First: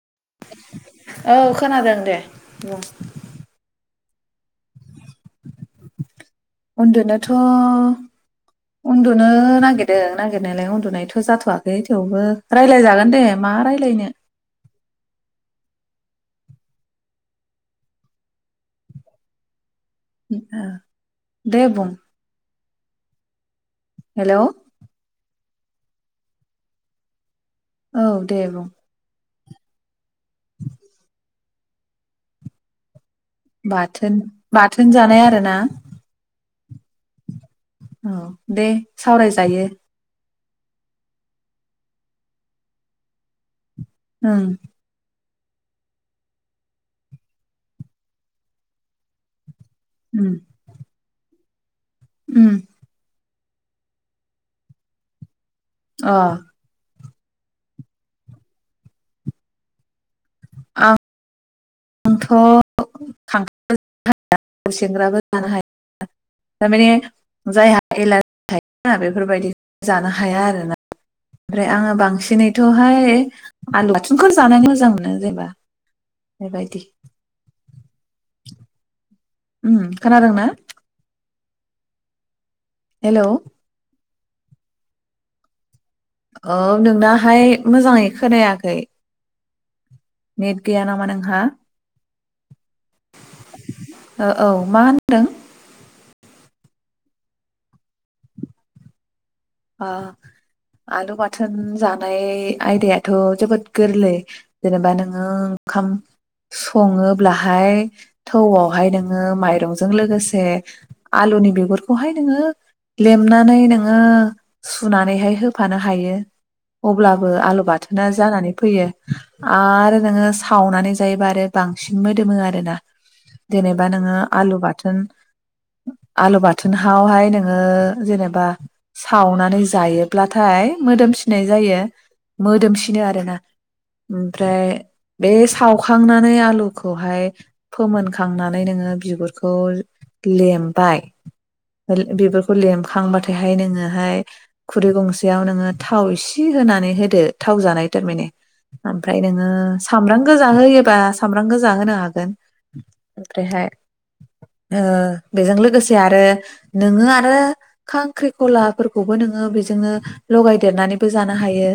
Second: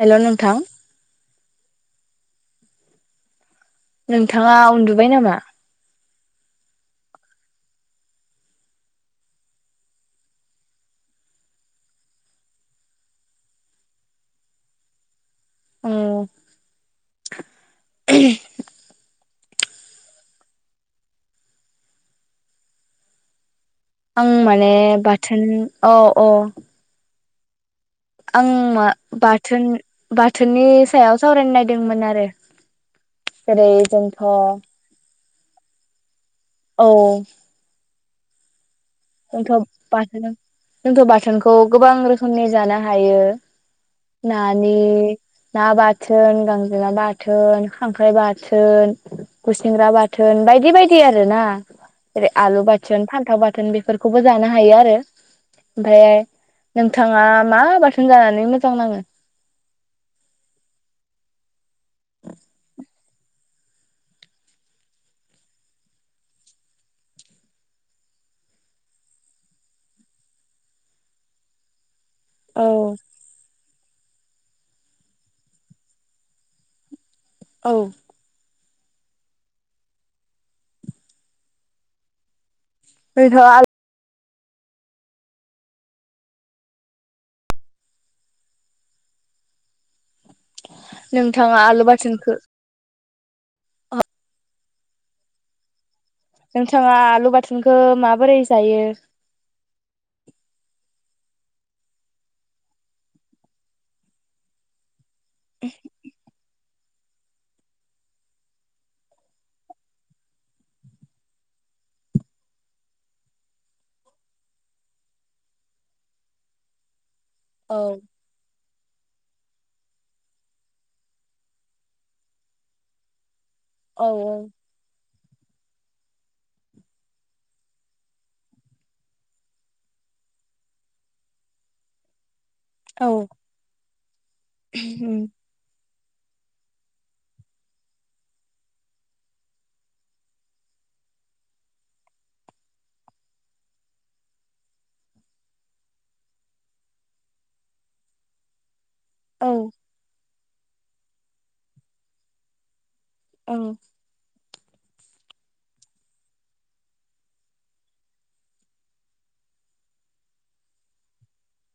हेल' नोंथां औ खोनादों दे बुं नोंथाङा उन्दुबाय नामा? उन्दुनोथ' उन्दुनो नागिरदों नागिरनायलाय उन्दुनायथ' जाथवाखै थेवबो राय्लायजागोन दे मा रायज्लायनो औ [unintelligible] [inaudible] दे बुं आं हेलौ माने बाथ औ औ औ दे आं बुं मा बाथ थोन बाथोननि सायाव सावरायनो नायदोंमोन आरो जेरै बाथोन जोंथ' बाथोन जानाय आरो ना औ औ दे [unintelligible] सावरायजायो बाथोनखौ जोंथ' बाथोनखौ गोबां रोखोमनि जानो हायो। ओं नानि ना बाथोन गांजेमा बाथोन खांख्राइ बाथोन गुसेंग्रा उम बाथोन बायदि बायदि आरोना जेरै उम आलु बाथोन फान्थाव बाथ थोन बे बेफोरखौबो जानो हायो आरो ओमफ्राय अ नों नोंथाङा मा बाथोन जानानै मोजां नाङो आं आंथ खांख्राइ बो जानो हाया खुसेंग्राबो जानो हाया थारमाने जायहा एलारजि थायो बेफोरबायदि जानो हाया आरोना ओमफ्राय आङो बांसिन औ एांसिनैथहाय आनलाथुनखौ जानो मोजां मोनो जेबा बेबायदि औ ओम खोनादोंना हेलौ नोंथाङा आलु औ नोंनाहाय मोजाङै खोनायाखै नेट गैया नामा नोंहा नोंथाङा आलु बाथोनखौ औ औ मा होनदों नोंथाङा आलु बाथोनखौ माबोरै जायो आलु बाथोन जानाय आयदायाथ जोबोद गोरलै जेनेबा नों ओंखाम सङोब्लाहाय थौआवहाय नोङो माइरंजों लोगोसे आलुनि बिगुरखौहाय नोङो लेमनानै नोङो सुनानैहाय होफानो हायो। अब्लाबो आलु औ बाथोना जानानै फैयो। आरो नोङो सावनानै जायोबा आरो बांसिन मोदोमो आरोना। जेनेबा औ नोङो आलु बाथोन। आलु बाथोनावहाय नोङो जेनेबा। सावनानै जायोब्लाथाय मोदोम सिनाय जायो। मोदोमसिनो औ आरोना। ओमफ्राय बे साव सावखांनानै आलुखौहाय फोमोनखांनानै नोङो बिगुरखौ लेमबाय बिगुरखौ लेमखांबाथायहाय नोङो। ओफाय खुरै गंसेयाव नोङो थाव इसे होनानै होदो थाव जानाय थारमाने। ओमफ्राय औ नोङो सामब्राम। गोजा होयोबा सामब्राम गोजान होनो हागोन। ओमफ्रायहाय। ओ बेजों लोगोसे आरो नोङो आरो खांख्रिखला। फोरखौबो नोङो बेजोंनो लगायदेरनानैबो जानो हायो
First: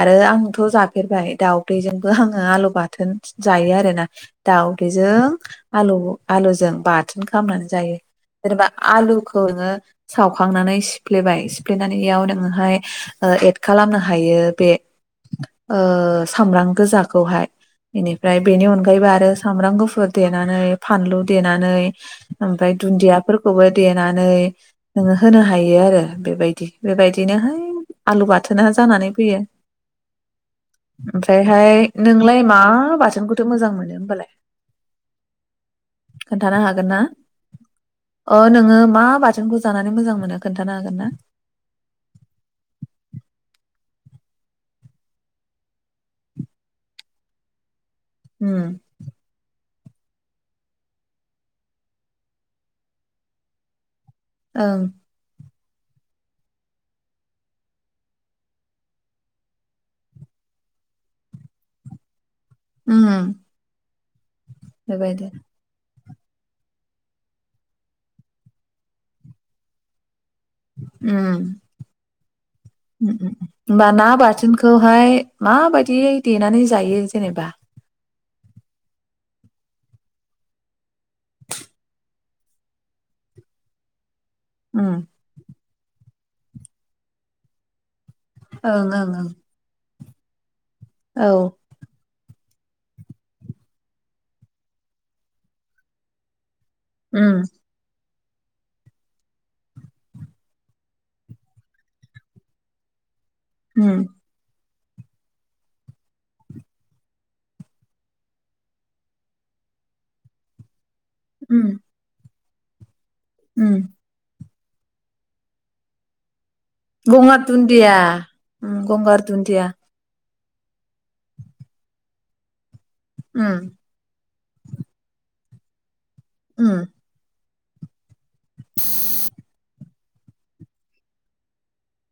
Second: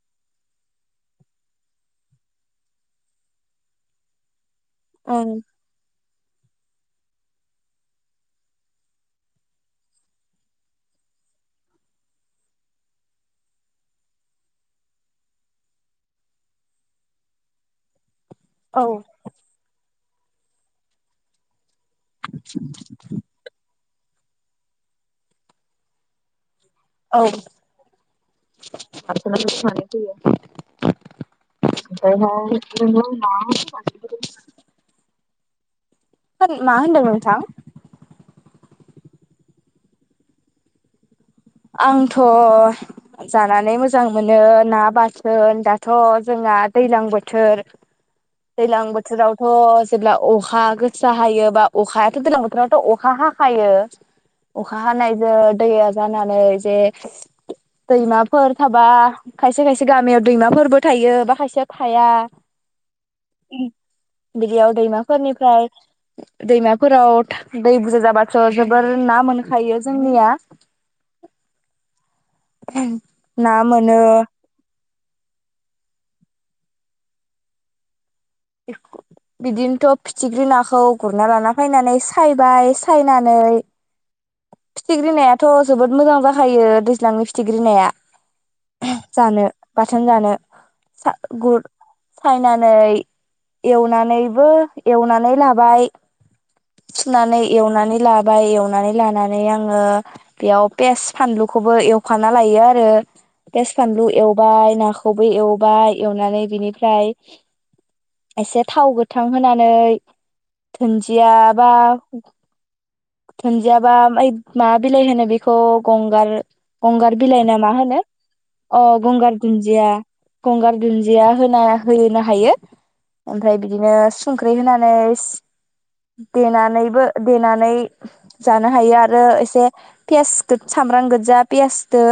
आरो आंथ जाफेरबाय दाउदैजोंबो आङो आलु बाथोन जायो आरोना। दाउदैजों ओं आलु आलुजों बाथोन खालामनानै जायो जेनेबा आलुखौ नोङो सावखांनानै सि सिफ्लेबाय सिफ्लेनानैयाव नोङोहाय एड खालामनो हायो बे ओ सामब्राम गोजाखौहाय बेनि ओमफ्राय बेनि औ अनगायैबो आरो सामब्राम गुफुर देनानै फानलु देनानै ओमफफ्राय दुन्दियाफोरखौबो देना नानै नोङो होनो हायो आरो बेबायदि औ बेबायदिनोहाय आलु बाथोना जानानै फैयो ओमफ्रायहाय नोंलाय मा बाथोनखौथ' मोजां मोनो होनबालाय खोन्थानो मा हागोन ना होनदों नोंथां? अ नोङो मा बाथोनखौ जानानै मोजां मोनो खोन्थानो हागोन? ना आंथ' जानानै मोजां मोनो ना बाथोन दाथ' जोंना दैज्लां बोथोर उम दैज्लां बोथोरावथ' जेब्ला अखा गोसा हायो बा अखायाथ दैजलां बोथोरावथ अखा हाखायो। अखा ओं हानायजों दैया जानानै जे दैमाफोर थाबा खायसे खायसे गामियाव दैमाफोरबो थायो बा खायसेया थाया। उम बिदियाव बेबायदि दैमाफोरनिफ्राय दैमाफोराव दै बुरजा जाबाथ' जोबोर ना मोनखायो जोंनिया उम उम उम उम ना होमबा मोनो ना बाथोनखौहाय माबायदि देनानै जायो जेनेबा बिदिनोथ' फिथिख्रि नाखौ गुरना लाना फैनानै सायबाय सायनानै ओम फिथिग्रि नायाथ' जोबोद मोजां जाखायो दैज्लांनि फिथिग्रि नाया ओं ओं ओं बिथों जानो सा औ गुुर फायनानै एवनानैबो एवनानै लाबाय सुनानै उम एवनानै लाब ओमफ्राय एवनानै लानानै आङो बेयाव पेस फानलुखौबो एवखाना लायो आरो पेस उम फानलु एवबाय नाखौ नाखौबो एवबाय एवनानै बिनिफ्राय खायसेया थाव गोथां होननानै धुनजि जिया उम बा उम धुनदियाबा मा बिलाय होनो बेखौ गंगार गंगार बिलाय ना मा होनो उम अ गंगार दुन्दिया धुनदिया गंगार दुनजिया होना होनो हायो। ओमफ्राय उम बिदिनो संख्रि होनानै उम देनानैबो देना नै जानो हायो आरो एसे पियास सामब्रां गोदजा पियासदो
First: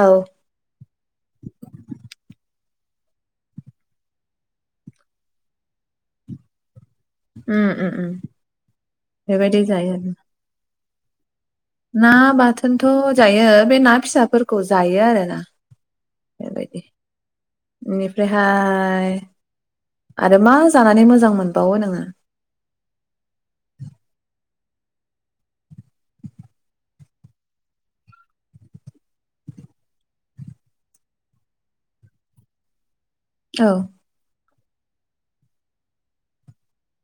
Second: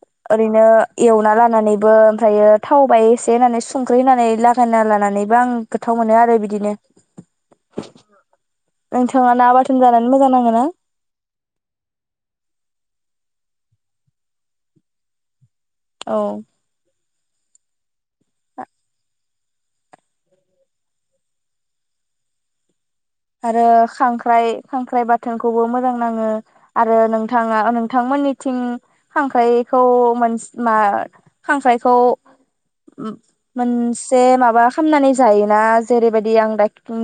औ ओरैनो एवना लानानैबो ओमफ्रायो थावबाय एसे होनानै संख्रि होननानै लागायना लानानैबो आं गोथाव मोनो आरो बिदिनो। उम उम उम नोंथांङा ना बेबायदि बाथोन जायो जानानै आरो मोजां नांङो ना। ना बाथोनथ जायो बे ना फिसाफोरखौ जायो आरोना। औ [unintelligible] रेहाय आरो मा जानानै मोजां मोनबावो नोंङो आरो खांख्राइ-खांख्राइ बाथोनखौबो मोजां नांङो आरो नोंथाङा नोंथांमोननिथिं खांख्राइखौ मा खांख्राइखौ औ मोनसे माबा खामनानै जायोना जेरैबायदि आं दा अम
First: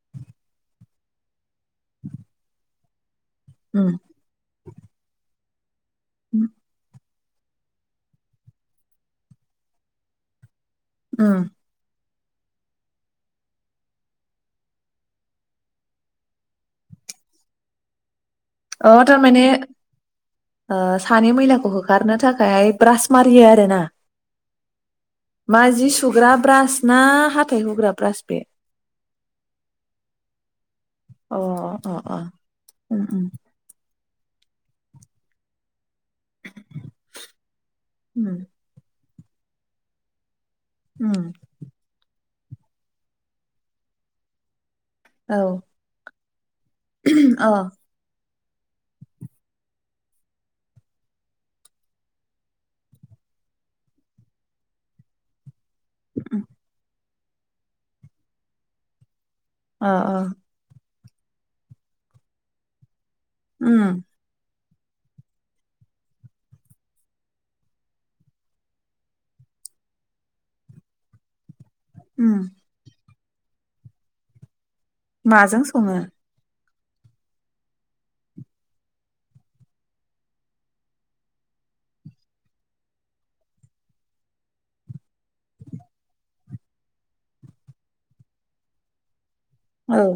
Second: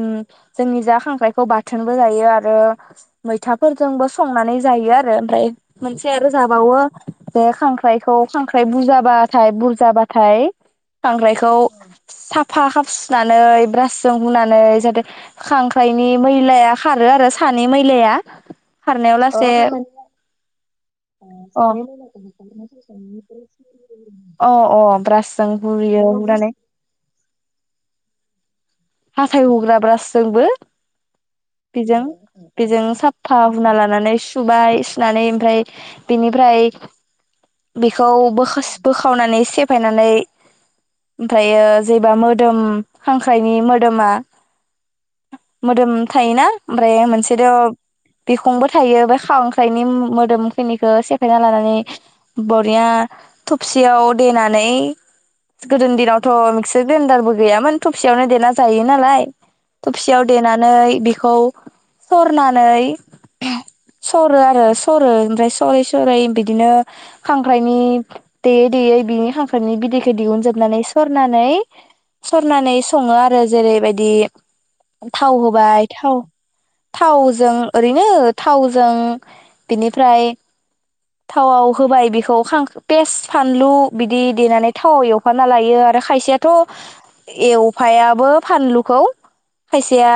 जोंनिजा खांखरायखौ बाथोनबो जायो आरो उम मैथाफोरजोंबो संनानै जायो आरो ओमफ्राय मानसे आरो जाबावो बे खांख्राइखौ-खांख्राइ बुजाबाथाय-बुरजाबाथाय उम खांख्राइखौ साफा सुनानै ब्रासजों हुनानै जाहाथे खां ख्रायनि मैलाया खारो आरो सानि मैलाया अ खारनायाव थारमाने लासै ओ सानि अ मैलाखौ होखारनो थाखाय ब्रास मारियो आरो ना अ अ ब्रासजों मा जि हुयो सुग्रा हुनानै ब्रास ना हाथाय हुग्रा ब्रास बे? हाथाइ हुग्रा ब्रासजोंबो अ अ बेजों-बेजों उम उम साफा हुना लानानै सुबाय सुनानै ओमफ्राय बिनिफ्राय बेखौ उम बोखास बो खावनानै सेफायनानै। उम ओमफ्रायो जेबा मो। दोम खांख्राइनि मो। दोमा। औ मोदोम थायोना ओमफ्राय मोनसेथ। अ बिखंबो थायो बे खावांख्राइनि मोदोमखिनिखो सेफायना लानानै बरिया थबसियाव देनानै। गोदो दिनावथ मिक्सार ग्रेन्दडारबो। गैयामोन थबसियावनो देना। जायो नालाय। अ थबसियाव देनानै। बिखौ सरनानै उम सरो आरो। सरो ओमफ्राय सरै सरै बिदिनो खांख्राइनि देयै देयै बिनि खांख्राइनि बिदैखौ दिहुनजोबनानै सरनानै। उम सरनानै सं। [inaudible] आरो जेरैबायदि। थाव माजों सङो होबाय थाव। थावजों ओरैनो थावजों बिनिफ्राय थावआव होबाय बेखौ खां पियास, फानलु बिदि देनानै थावाव एवफाना लायो आरो खायसेयाथ एवफाया। बो फानलुखौ। औ खायसेया।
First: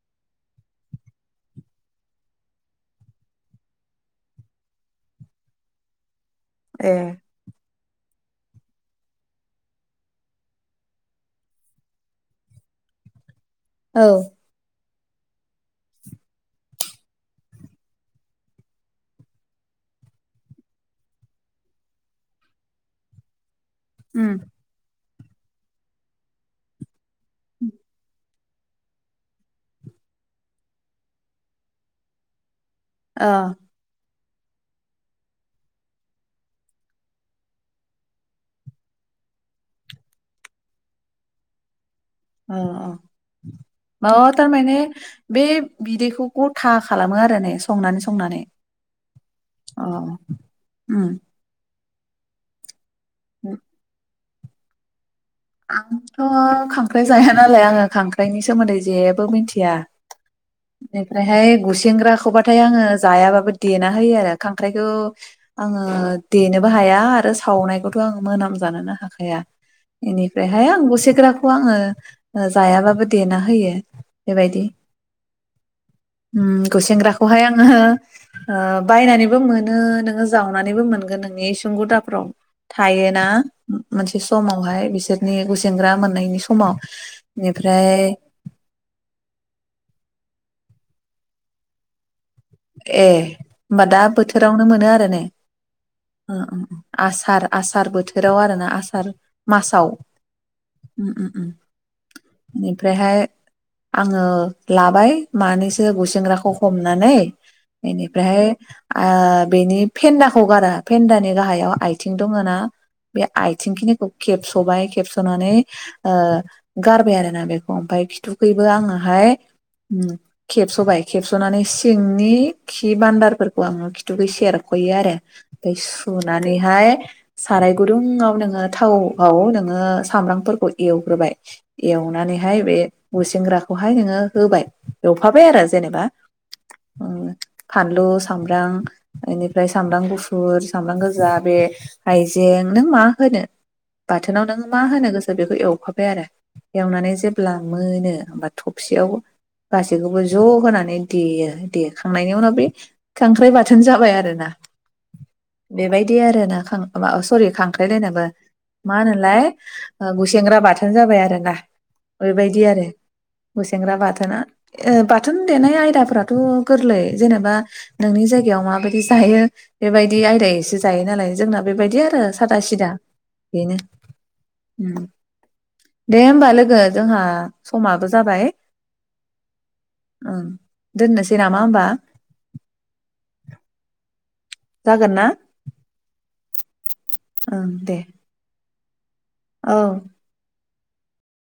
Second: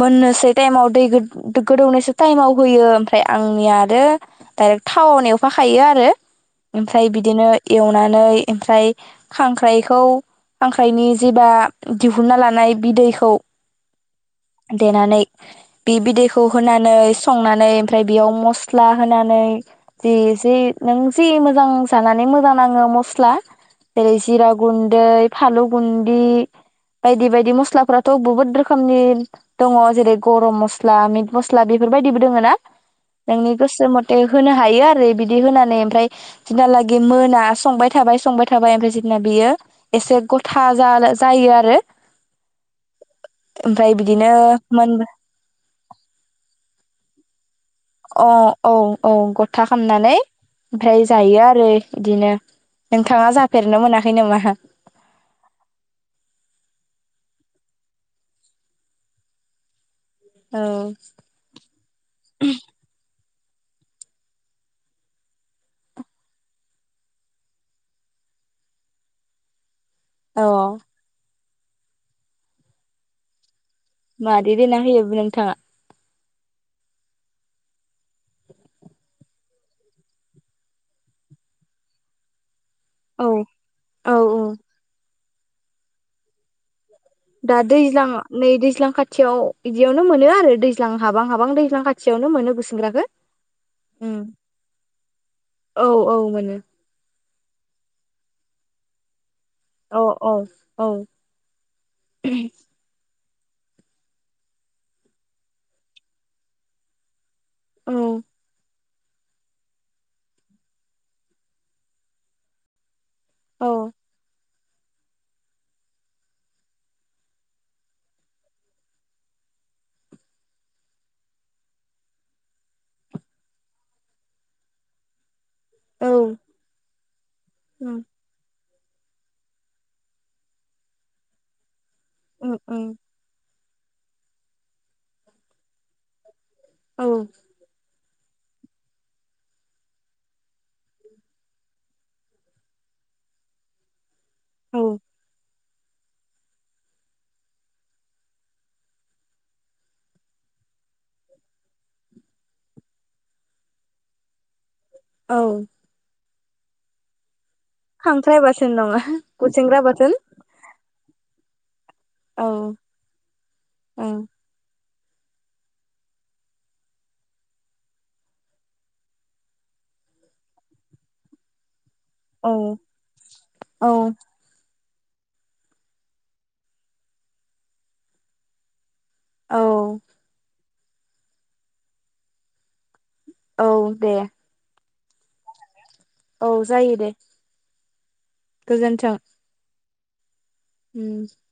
मोननोसै टाइमाव दै गो-गोदौनोसै टाइमाव होयो ओमफ्राय आंनिया आरो डाइरेक्ट थाव एवफाखायो आरो। ए ओमफाय बिदिनो। एवनानै ओमफ्राय खांख्राइखौ खांख्राइनि जेबा। दिहुनना लानाय बिदैखौ। औ। देनानै बे बिदैखौ होनानै संनानै ओमफ्राय बेयाव मस्ला होनानै जि जे नों जि मोजां जानानै मोजां नाङो मस्ला। जेरै उम जिरा गुन्दै। फालु गुन्दि। बायदि बायदि मस्लाफ्राथ बुहुत। रोखोमनि दङ जेरै गरम मस्ला मिट मस्ला बेफोरबायदिबो दोङो ना। अ नोंनि गोसो मथ थे होनो हायो आरो बिदि होनानै ओमफ्राय जनालागि मोना संबाय थाबाय संबाय थाबाय ओमफ्राय जेना बियो एसे गथा जा जायो आरो। ओ ओमफ्राय ओ‌ बिदिनो औ थारमाने मोन बे बिदैखौ गथा खालामो आरो ने। संनानै अ संनानै औ औ गथा अ खालामनानै ओमफ्राय उम जायो आरो। बिदिनो। नोंथाङा जाफेरनो मोनाखै नामा। [unintelligible] आंथ खांख्राइ जाया नालाय आंङो खांख्राइनि सोमोन्दै जेबो मिथिया । औ बेनिफ्रायहाय गुसेंग्राखौबाथाय आंङो जायाबाबो देना होयो आरो खांख्राइखौ आंङो देनोबो हाया आरो सावनायखौथ आंङो मोनामजानोनो हाखाया । अ बेनिफ्रायहाय आं गुसेंग्रा खौ आंङो जायाबाबो देना होयो । मारै देना होयोबो बु नोंथांङा? उम्म गुसेेंग्राखौहाय आंङो ओ बायनानैबो मोनो नोंङो जावनानैबो मोनगोन नोंनि इसुंगुदाफ्राव । थायोना औ औ मोनसे औ समावहाय बिसोरनि गुसेेंग्रा मोननायनि समाव दा बेनिफ्राय दैज्लां नै दैज्लां खाथियाव बिदियावनो मोनो आरो दैज्लां हाबां हाबां दैज्लां खाथियावनो मोनो । ए होमबा दा बोथोरावनो मोनो आरो ने औ औ उम्म मोनो उम्म आसार । आसार बोथोराव आरो ना आसार । मासाव औ औ औ उम्म उम्म उम्म बेनिफ्रायहाय आंङो लाबाय मानैसो गुसेंग्राखौ हमनानै औ बेनिफ्रायहाय ओ बेनि फेन्दाखौ गारा फेन्दानि गाहायाव आइथिं दङ ना? बे औ आथिंखिनिखौ खेबस खबाय खेबसनानै ओ गारबाय आरोना बेखौ ओमफाय खिथुखैबो आङोहाय उम्म खेबसबाय खेबसनानै सिं नि खि बान्दारफोरखौ आंङो खिथुखै सेरखयो आरो । औ सुनानैहाय साराय उम गुदुंआव नोंङो थावआव नोंङो सामब्रामफोरखौ एवग्रोबाय उम एवनानैहाय बे उम गुसेंग्रा खौहाय नोंङो होबाय एवफाबाय आरो जेनेबा औ उम्म फानलुस सामब्राम बेनिफ्राय सामब्राम गुफुर, सामब्राम गोजा, बे हायजें नों मा होनो बाथोनाव नों मा औ होनो गोसो बेखौ एव फाबाय आरो एवनानै जेब्ला मोनो होमबा थबसियाव गासैखौबो ज होनानै देयो । देखांनायनि उनाव बे खांख्राइ बाथोन जाबाय आरोना औ । बेबायदि आरोना । खां माबा अह सरि खांख्रायलायनोबो खांख्राइ बाथोन मा नङा होनोलाय गुसेंग्रा बाथोन ओ गुसेंग्रा बाथोन जाबाय आरोना । औ बेबायदि आरो गुसेेंग्रा ओं बाथोना । ओ बाथोन देनाय आयदाफोराथ गोरलै जेनेबा नोंनि जायगायाव माबायदि जायो बेबायदि आयदायैसो जायो नालाय जोंना बेबायदि आरो ओ औ सादा सिदा बेनो औ उम दे होमबा लोगो जोंहा समाबो जाबाय। औ ओं दोननोसै बै नामा होमबा औ दे जागोन ना? औ जायो दे ओं दे गोजोन्थों औ उम